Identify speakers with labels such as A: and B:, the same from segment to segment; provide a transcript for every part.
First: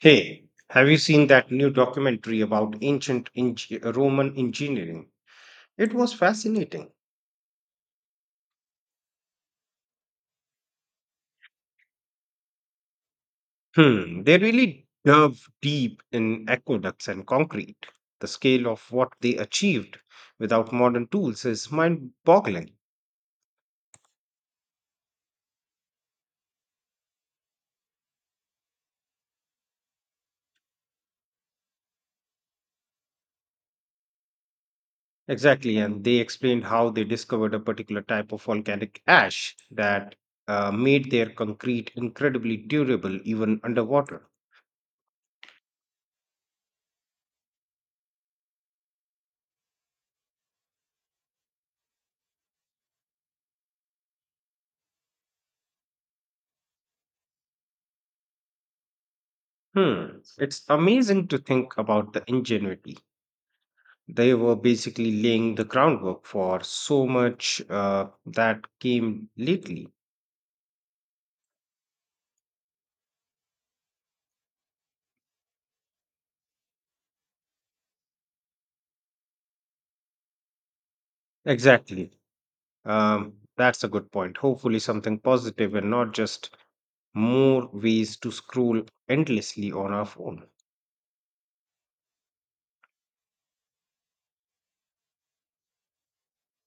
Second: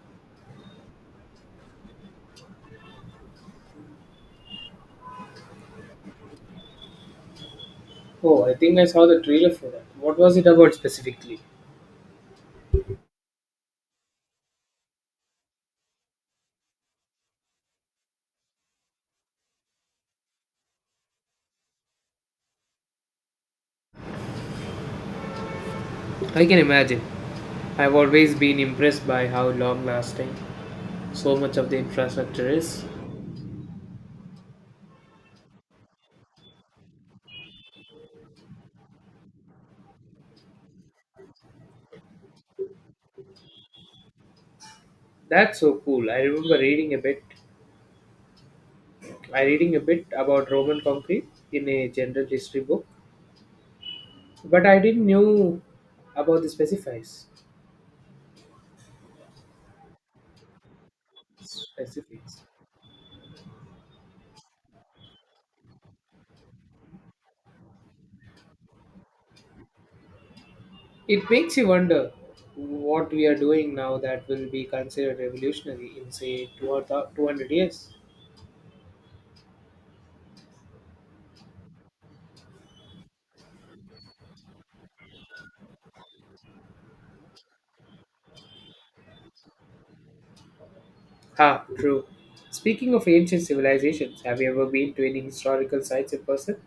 A: Hey, have you seen that new documentary about Roman engineering? It was fascinating.
B: Oh, I think I saw the trailer for that. What was it about specifically?
A: They really dove deep in aqueducts and concrete. The scale of what they achieved without modern tools is mind boggling.
B: I can imagine. I've always been impressed by how long lasting so much of the infrastructure is.
A: Exactly, and they explained how they discovered a particular type of volcanic ash that made their concrete incredibly durable even underwater.
B: That's so cool. I remember reading a bit about Roman concrete in a general history book, but I didn't know about the specifies
A: Hmm, it's amazing to think about the
B: specifics.
A: ingenuity. They were basically laying the groundwork for so much that came lately.
B: It makes you wonder what we are doing now that will be considered revolutionary in say 200 years.
A: Exactly. That's a good point. Hopefully, something positive and not just more ways to scroll endlessly on our phone.
B: Ha, true. Speaking of ancient civilizations, have you ever been to any historical sites in person?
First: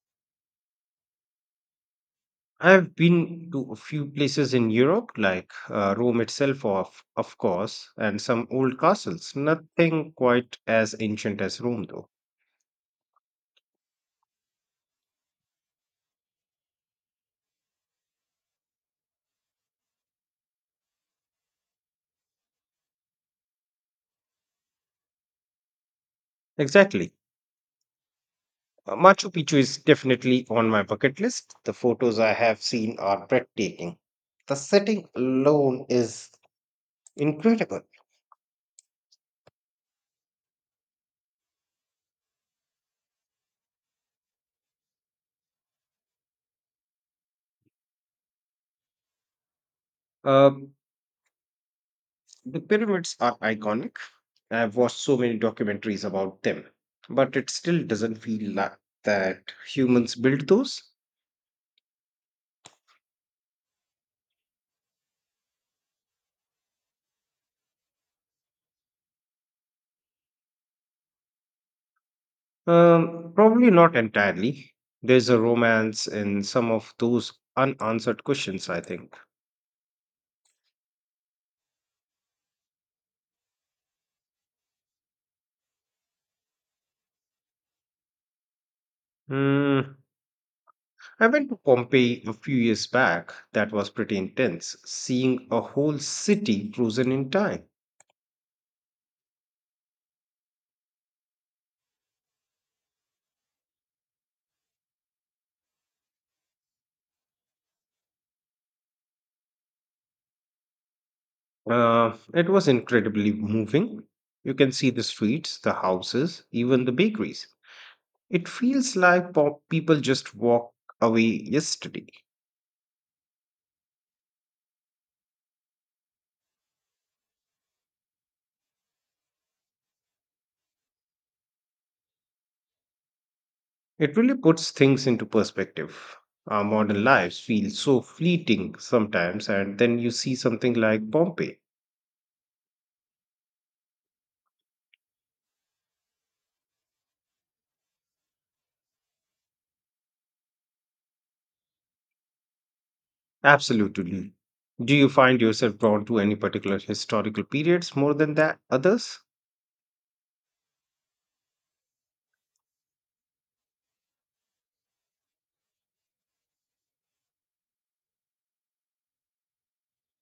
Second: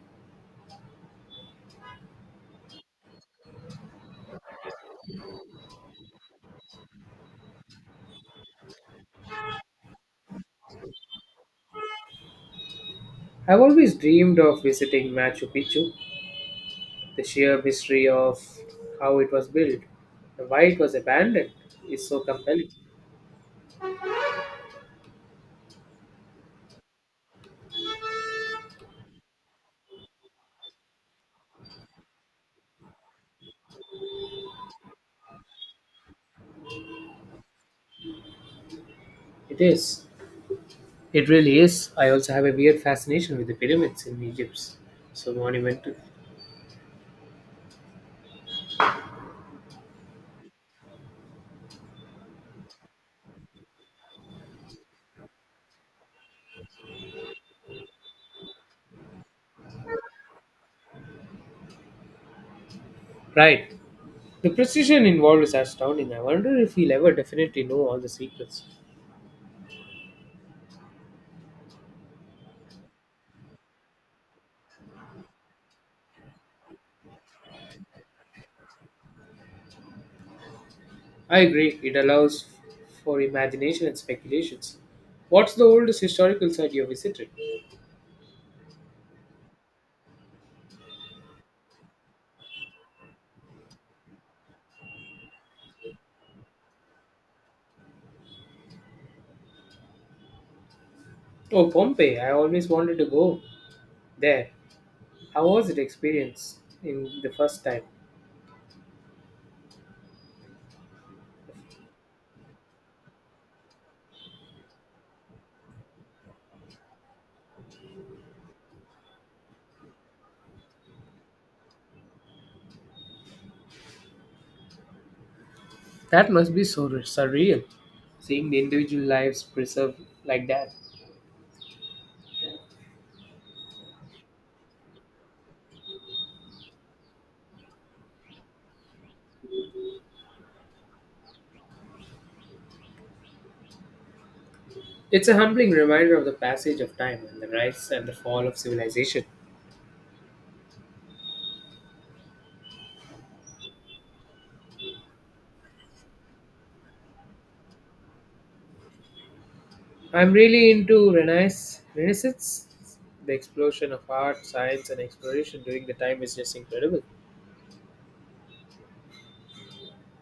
A: I've been to a few places in Europe, like Rome itself, of course, and some old castles. Nothing quite as ancient as Rome, though.
B: I've always dreamed of visiting Machu Picchu, the sheer mystery of how it was built and why it was abandoned is so compelling.
A: Exactly. Machu Picchu is definitely on my bucket list. The photos I have seen are breathtaking. The setting alone is incredible.
B: It is. It really is. I also have a weird fascination with the pyramids in Egypt. So monumental.
A: Uh, The pyramids are iconic. I've watched so many documentaries about them, but it still doesn't feel like that humans built those.
B: Right. The precision involved is astounding. I wonder if we'll ever definitely know all the secrets.
A: Probably not entirely. There's a romance in some of those unanswered questions, I think.
B: I agree, it allows for imagination and speculations. What's the oldest historical site you visited?
A: Hmm. I went to Pompeii a few years back. That was pretty intense, seeing a whole city frozen in time.
B: Oh, Pompeii, I always wanted to go there. How was it experience in the first time?
A: It was incredibly moving. You can see the streets, the houses, even the bakeries. It feels like pop people just walk away yesterday.
B: That must be so surreal, seeing the individual lives preserved like that.
A: It really puts things into perspective. Our modern lives feel so fleeting sometimes, and then you see something like Pompeii.
B: It's a humbling reminder of the passage of time and the rise and the fall of civilization.
A: Absolutely. Do you find yourself drawn to any particular historical periods more than that others?
B: I'm really into Renaissance. The explosion of art, science, and exploration during the time is just incredible.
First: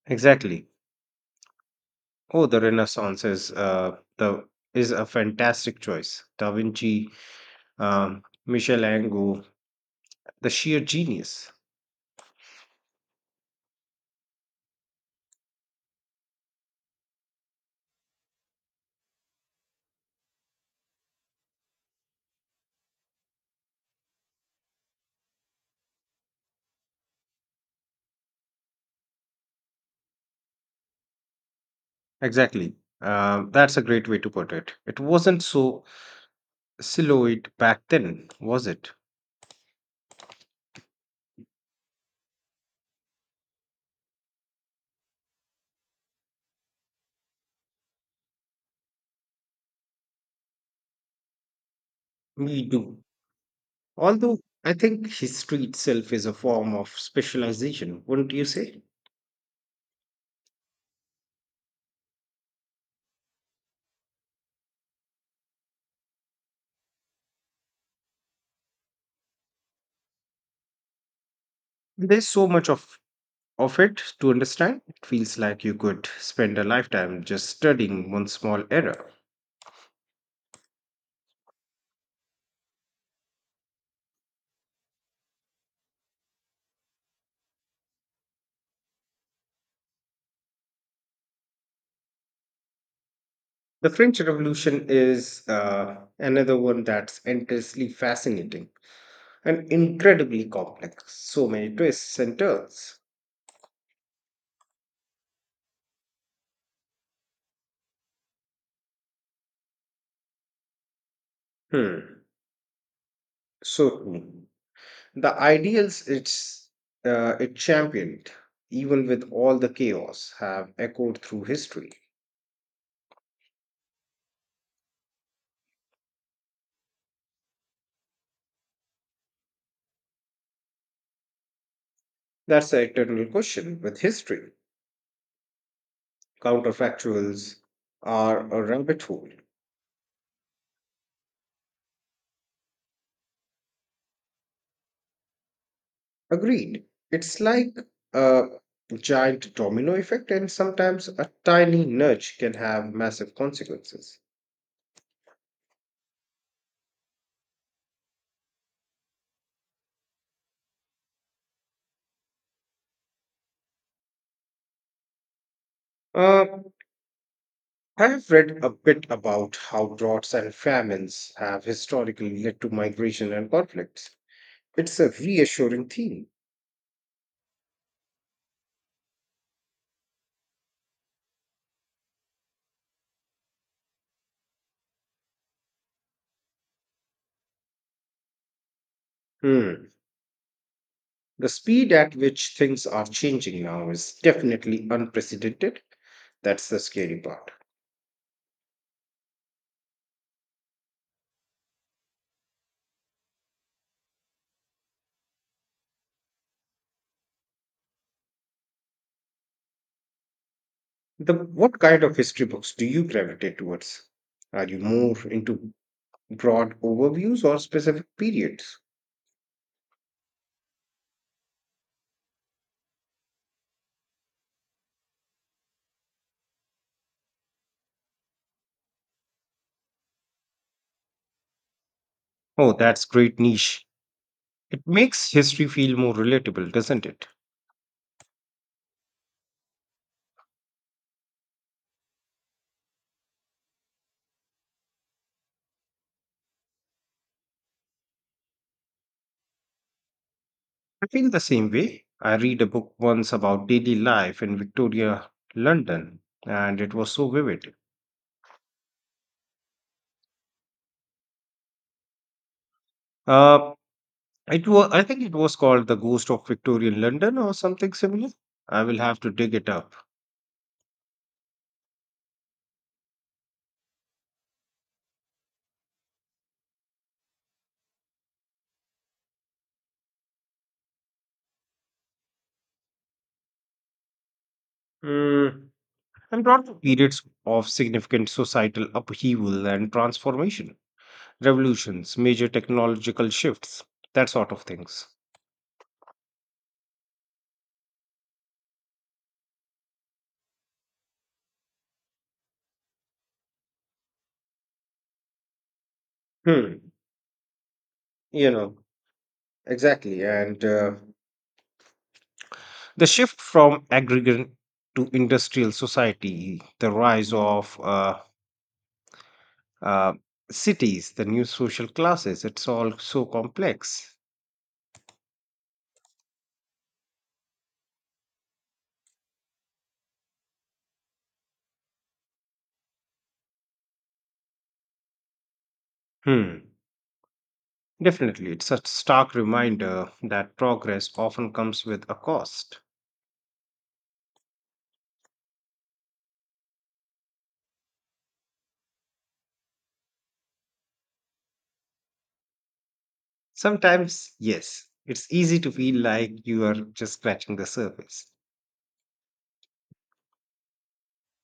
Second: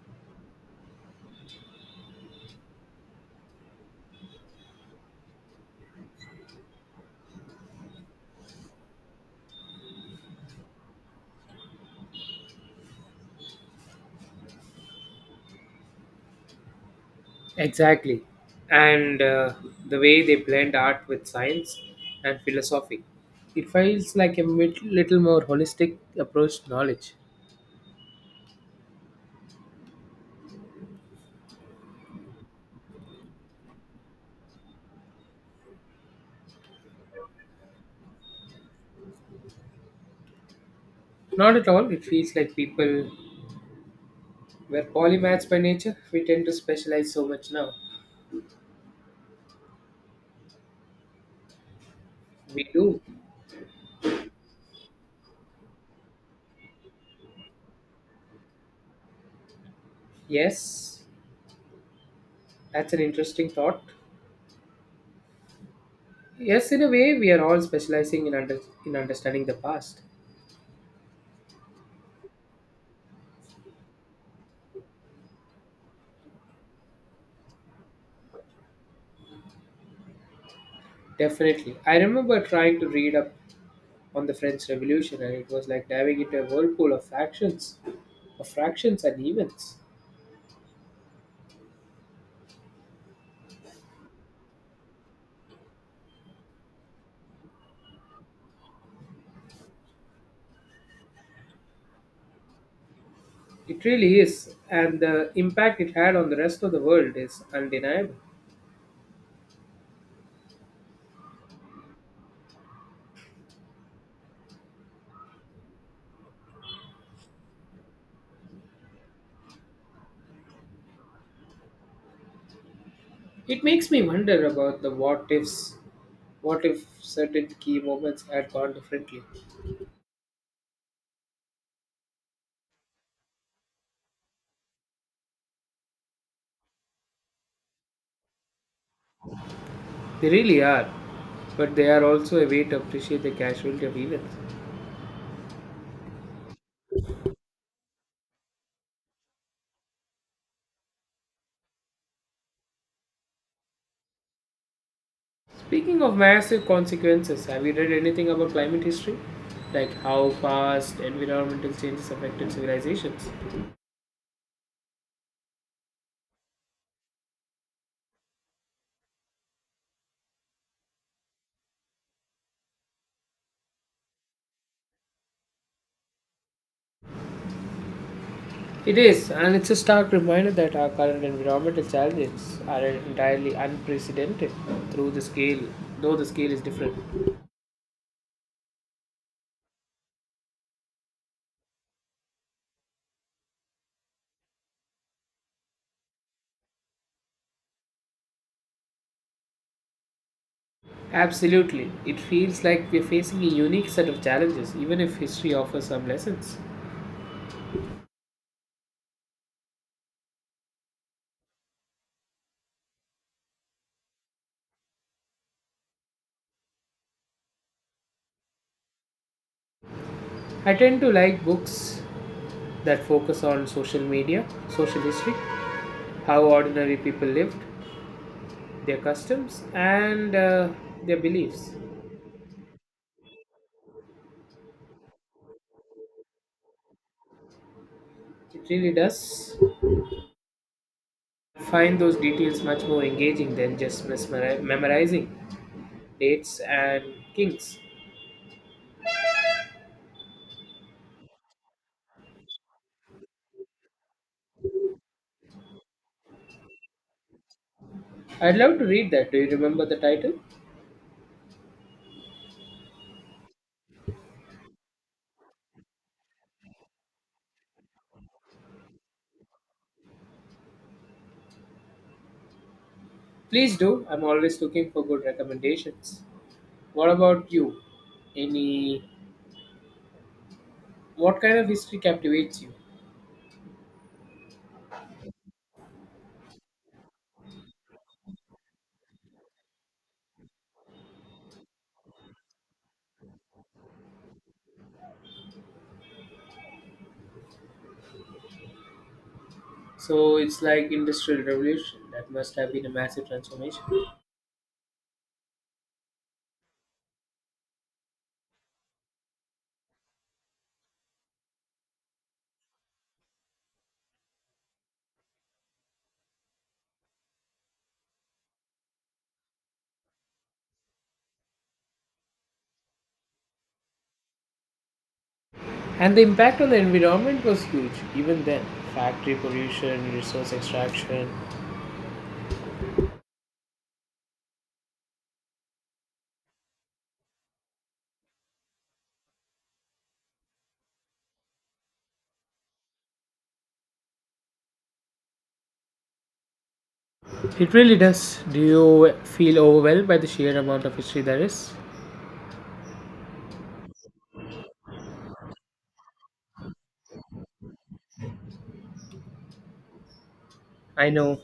A: Exactly. Oh, the Renaissance is the is a fantastic choice. Da Vinci, Michelangelo, the sheer genius.
B: Exactly. And the way they blend art with science and philosophy. It feels like a little more holistic approach to knowledge.
A: Exactly. That's a great way to put it. It wasn't so siloed back then, was it?
B: Not at all, it feels like people were polymaths by nature. We tend to specialize so much now. We
A: Me
B: do.
A: too. Although I think history itself is a form of specialization, wouldn't you say?
B: Yes, that's an interesting thought. Yes, in a way, we are all specializing in understanding the past.
A: There's so much of it to understand. It feels like you could spend a lifetime just studying one small era.
B: Definitely. I remember trying to read up on the French Revolution, and it was like diving into a whirlpool of fractions and events.
A: The French Revolution is another one that's endlessly fascinating and incredibly complex. So many twists and turns.
B: It really is, and the impact it had on the rest of the world is undeniable.
A: Hmm. So true. The ideals it championed, even with all the chaos, have echoed through history.
B: It makes me wonder about the what ifs. What if certain key moments had gone differently?
A: That's the eternal question with history. Counterfactuals are a rabbit hole.
B: They really are, but they are also a way to appreciate the casualty of events.
A: Agreed. It's like a giant domino effect, and sometimes a tiny nudge can have massive consequences.
B: Speaking of massive consequences, have you read anything about climate history? Like how past environmental changes affected civilizations?
A: Uh, I have read a bit about how droughts and famines have historically led to migration and conflicts. It's a reassuring theme.
B: It is, and it's a stark reminder that our current environmental challenges are entirely unprecedented through the scale, though the scale is different.
A: Hmm. The speed at which things are changing now is definitely unprecedented. That's the scary part.
B: Absolutely, it feels like we're facing a unique set of challenges, even if history offers some lessons.
A: The what kind of history books do you gravitate towards? Are you more into broad overviews or specific periods?
B: I tend to like books that focus on social history, how ordinary people lived, their customs, and their beliefs.
A: Oh, that's great niche. It makes history feel more relatable, doesn't it?
B: It really does find those details much more engaging than just memorizing dates and kings.
A: I feel the same way. I read a book once about daily life in Victoria, London, and it was so vivid.
B: I'd love to read that. Do you remember the title?
A: Uh, I think it was called The Ghost of Victorian London or something similar. I will have to dig it up.
B: Please do. I'm always looking for good recommendations. What about you? Any what kind of history captivates you?
A: Hmm. And brought periods of significant societal upheaval and transformation, revolutions, major technological shifts, that sort of things.
B: So it's like industrial revolution that must have been a massive transformation.
A: Hmm. You know, exactly. And The shift from agrarian to industrial society, the rise of uh, cities, the new social classes, it's all so complex.
B: And the impact on the environment was huge even then. Factory pollution, resource extraction.
A: Hmm. Definitely, it's a stark reminder that progress often comes with a cost.
B: It really does. Do you feel overwhelmed by the sheer amount of history there is?
A: Sometimes, yes, it's easy to feel like you are just scratching the surface.
B: I know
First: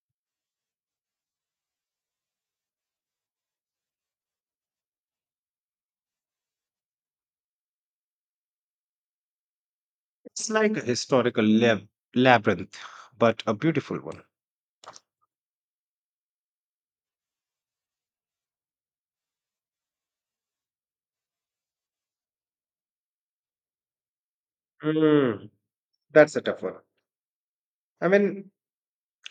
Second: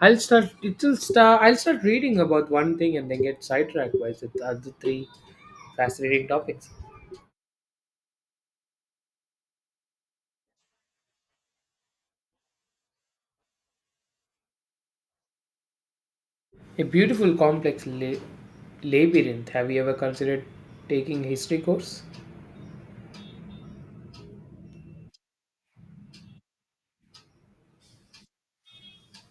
B: I'll start. It'll start. I'll start reading about one thing and then get sidetracked by the other three fascinating topics.
A: It's like a labyrinth, but a beautiful one.
B: A beautiful, complex labyrinth. Have you ever considered taking a history course?
A: Hmm. That's a tough one. I mean,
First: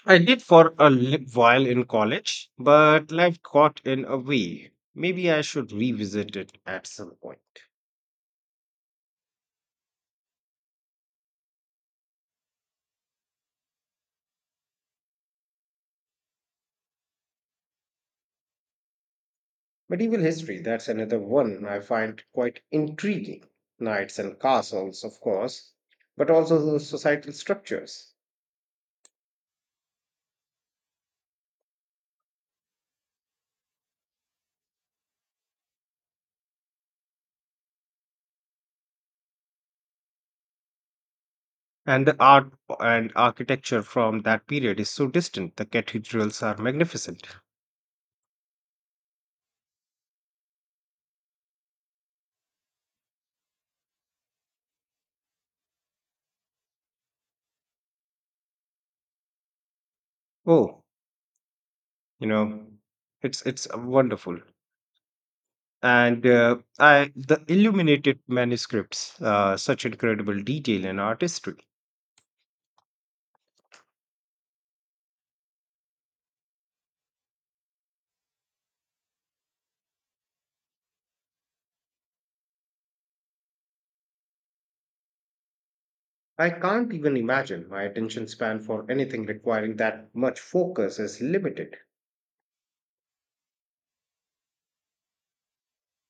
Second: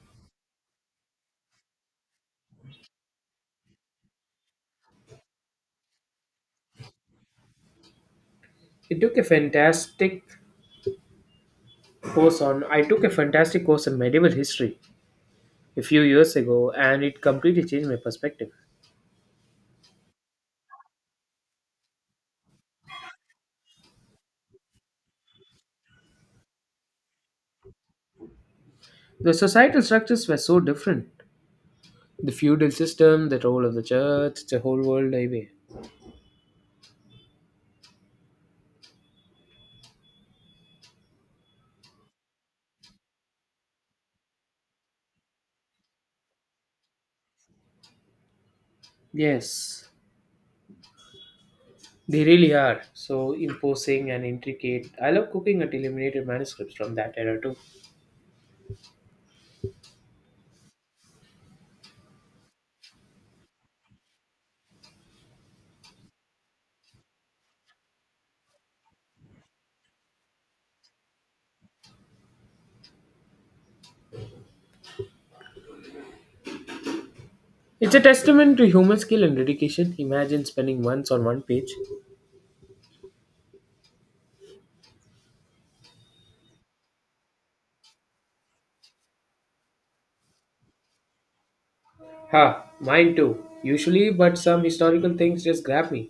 A: I did for a while in college, but life got in a way. Maybe I should revisit it at some point.
B: It took a fantastic course on. I took a fantastic course on medieval history a few years ago, and it completely changed my perspective.
A: Medieval history, that's another one I find quite intriguing. Knights and castles, of course, but also the societal structures.
B: The societal structures were so different. The feudal system, the role of the church, the whole world away.
A: And the art and architecture from that period is so distant. The cathedrals are magnificent.
B: Yes, they really are so imposing and intricate. I love cooking at illuminated manuscripts from that era too.
A: Oh, you know, it's wonderful. And I the illuminated manuscripts, such incredible detail and artistry.
B: It's a testament to human skill and dedication. Imagine spending months on one page.
A: I can't even imagine my attention span for anything requiring that much focus is limited.
B: Ha, mine too. Usually, but some historical things just grab me.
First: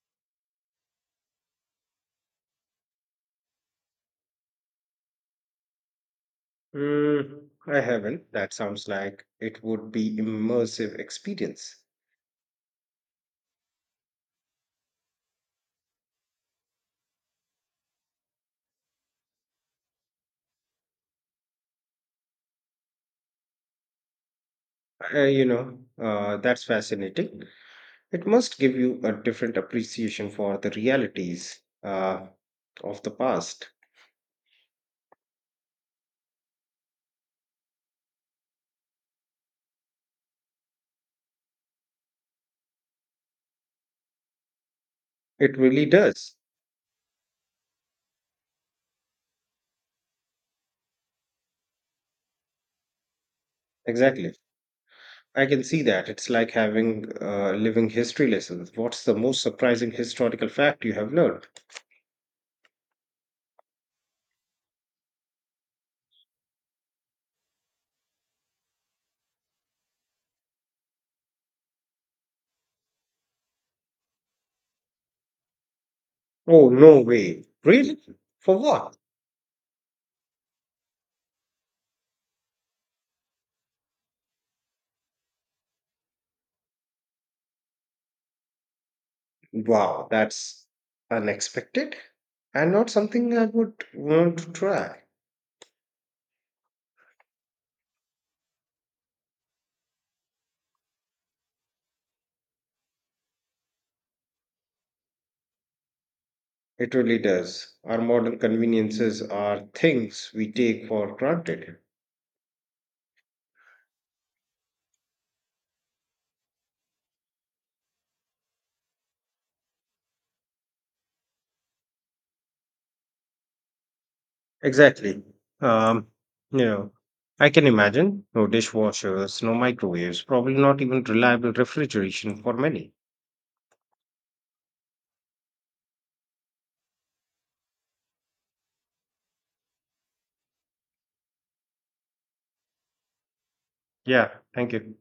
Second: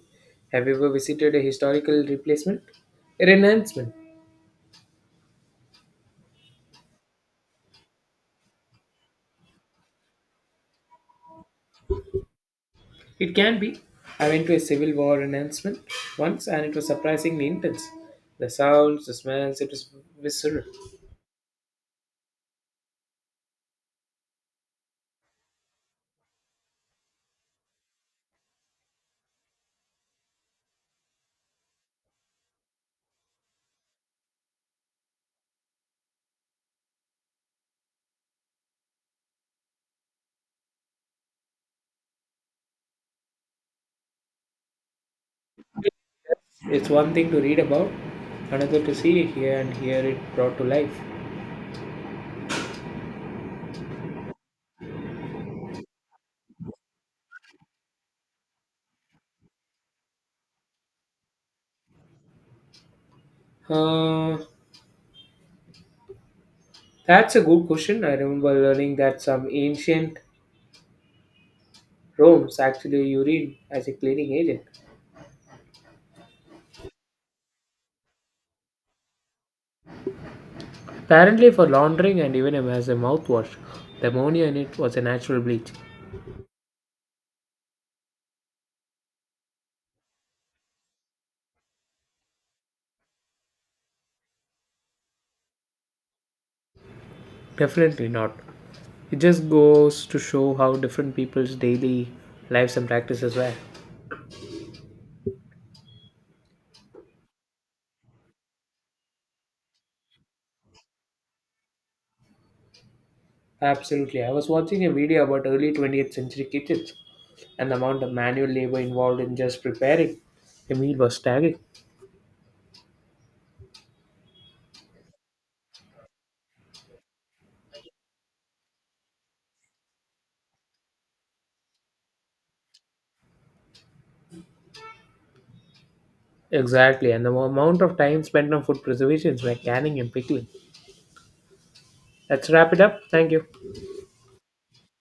B: Have you ever visited a historical replacement? A renouncement.
A: Mm, I haven't. That sounds like it would be immersive experience.
B: It can be. I went to a Civil War renouncement once, and it was surprisingly intense. The sounds, the smells, it was visceral.
A: That's fascinating. It must give you a different appreciation for the realities of the past. It really does.
B: It's one thing to read about, another to see, hear, and hear it brought to life.
A: Exactly. I can see that. It's like having living history lessons. What's the most surprising historical fact you have learned?
B: Uh, that's a good question. I remember learning that some ancient Rome's actually urine as a cleaning agent.
A: Oh, no way. Really? For what?
B: Apparently, for laundering and even as a mouthwash, the ammonia in it was a natural bleach.
A: Wow, that's unexpected and not something I would want to try.
B: Definitely not. It just goes to show how different people's daily lives and practices were.
A: It really does. Our modern conveniences are things we take for granted.
B: Absolutely. I was watching a video about early 20th century kitchens, and the amount of manual labor involved in just preparing a meal was staggering.
A: Exactly. Um, you know, I can imagine no dishwashers, no microwaves, probably not even reliable refrigeration for many.
B: Exactly, and the amount of time spent on food preservations like canning and pickling. Let's wrap it up. Thank you.
A: Yeah, thank you.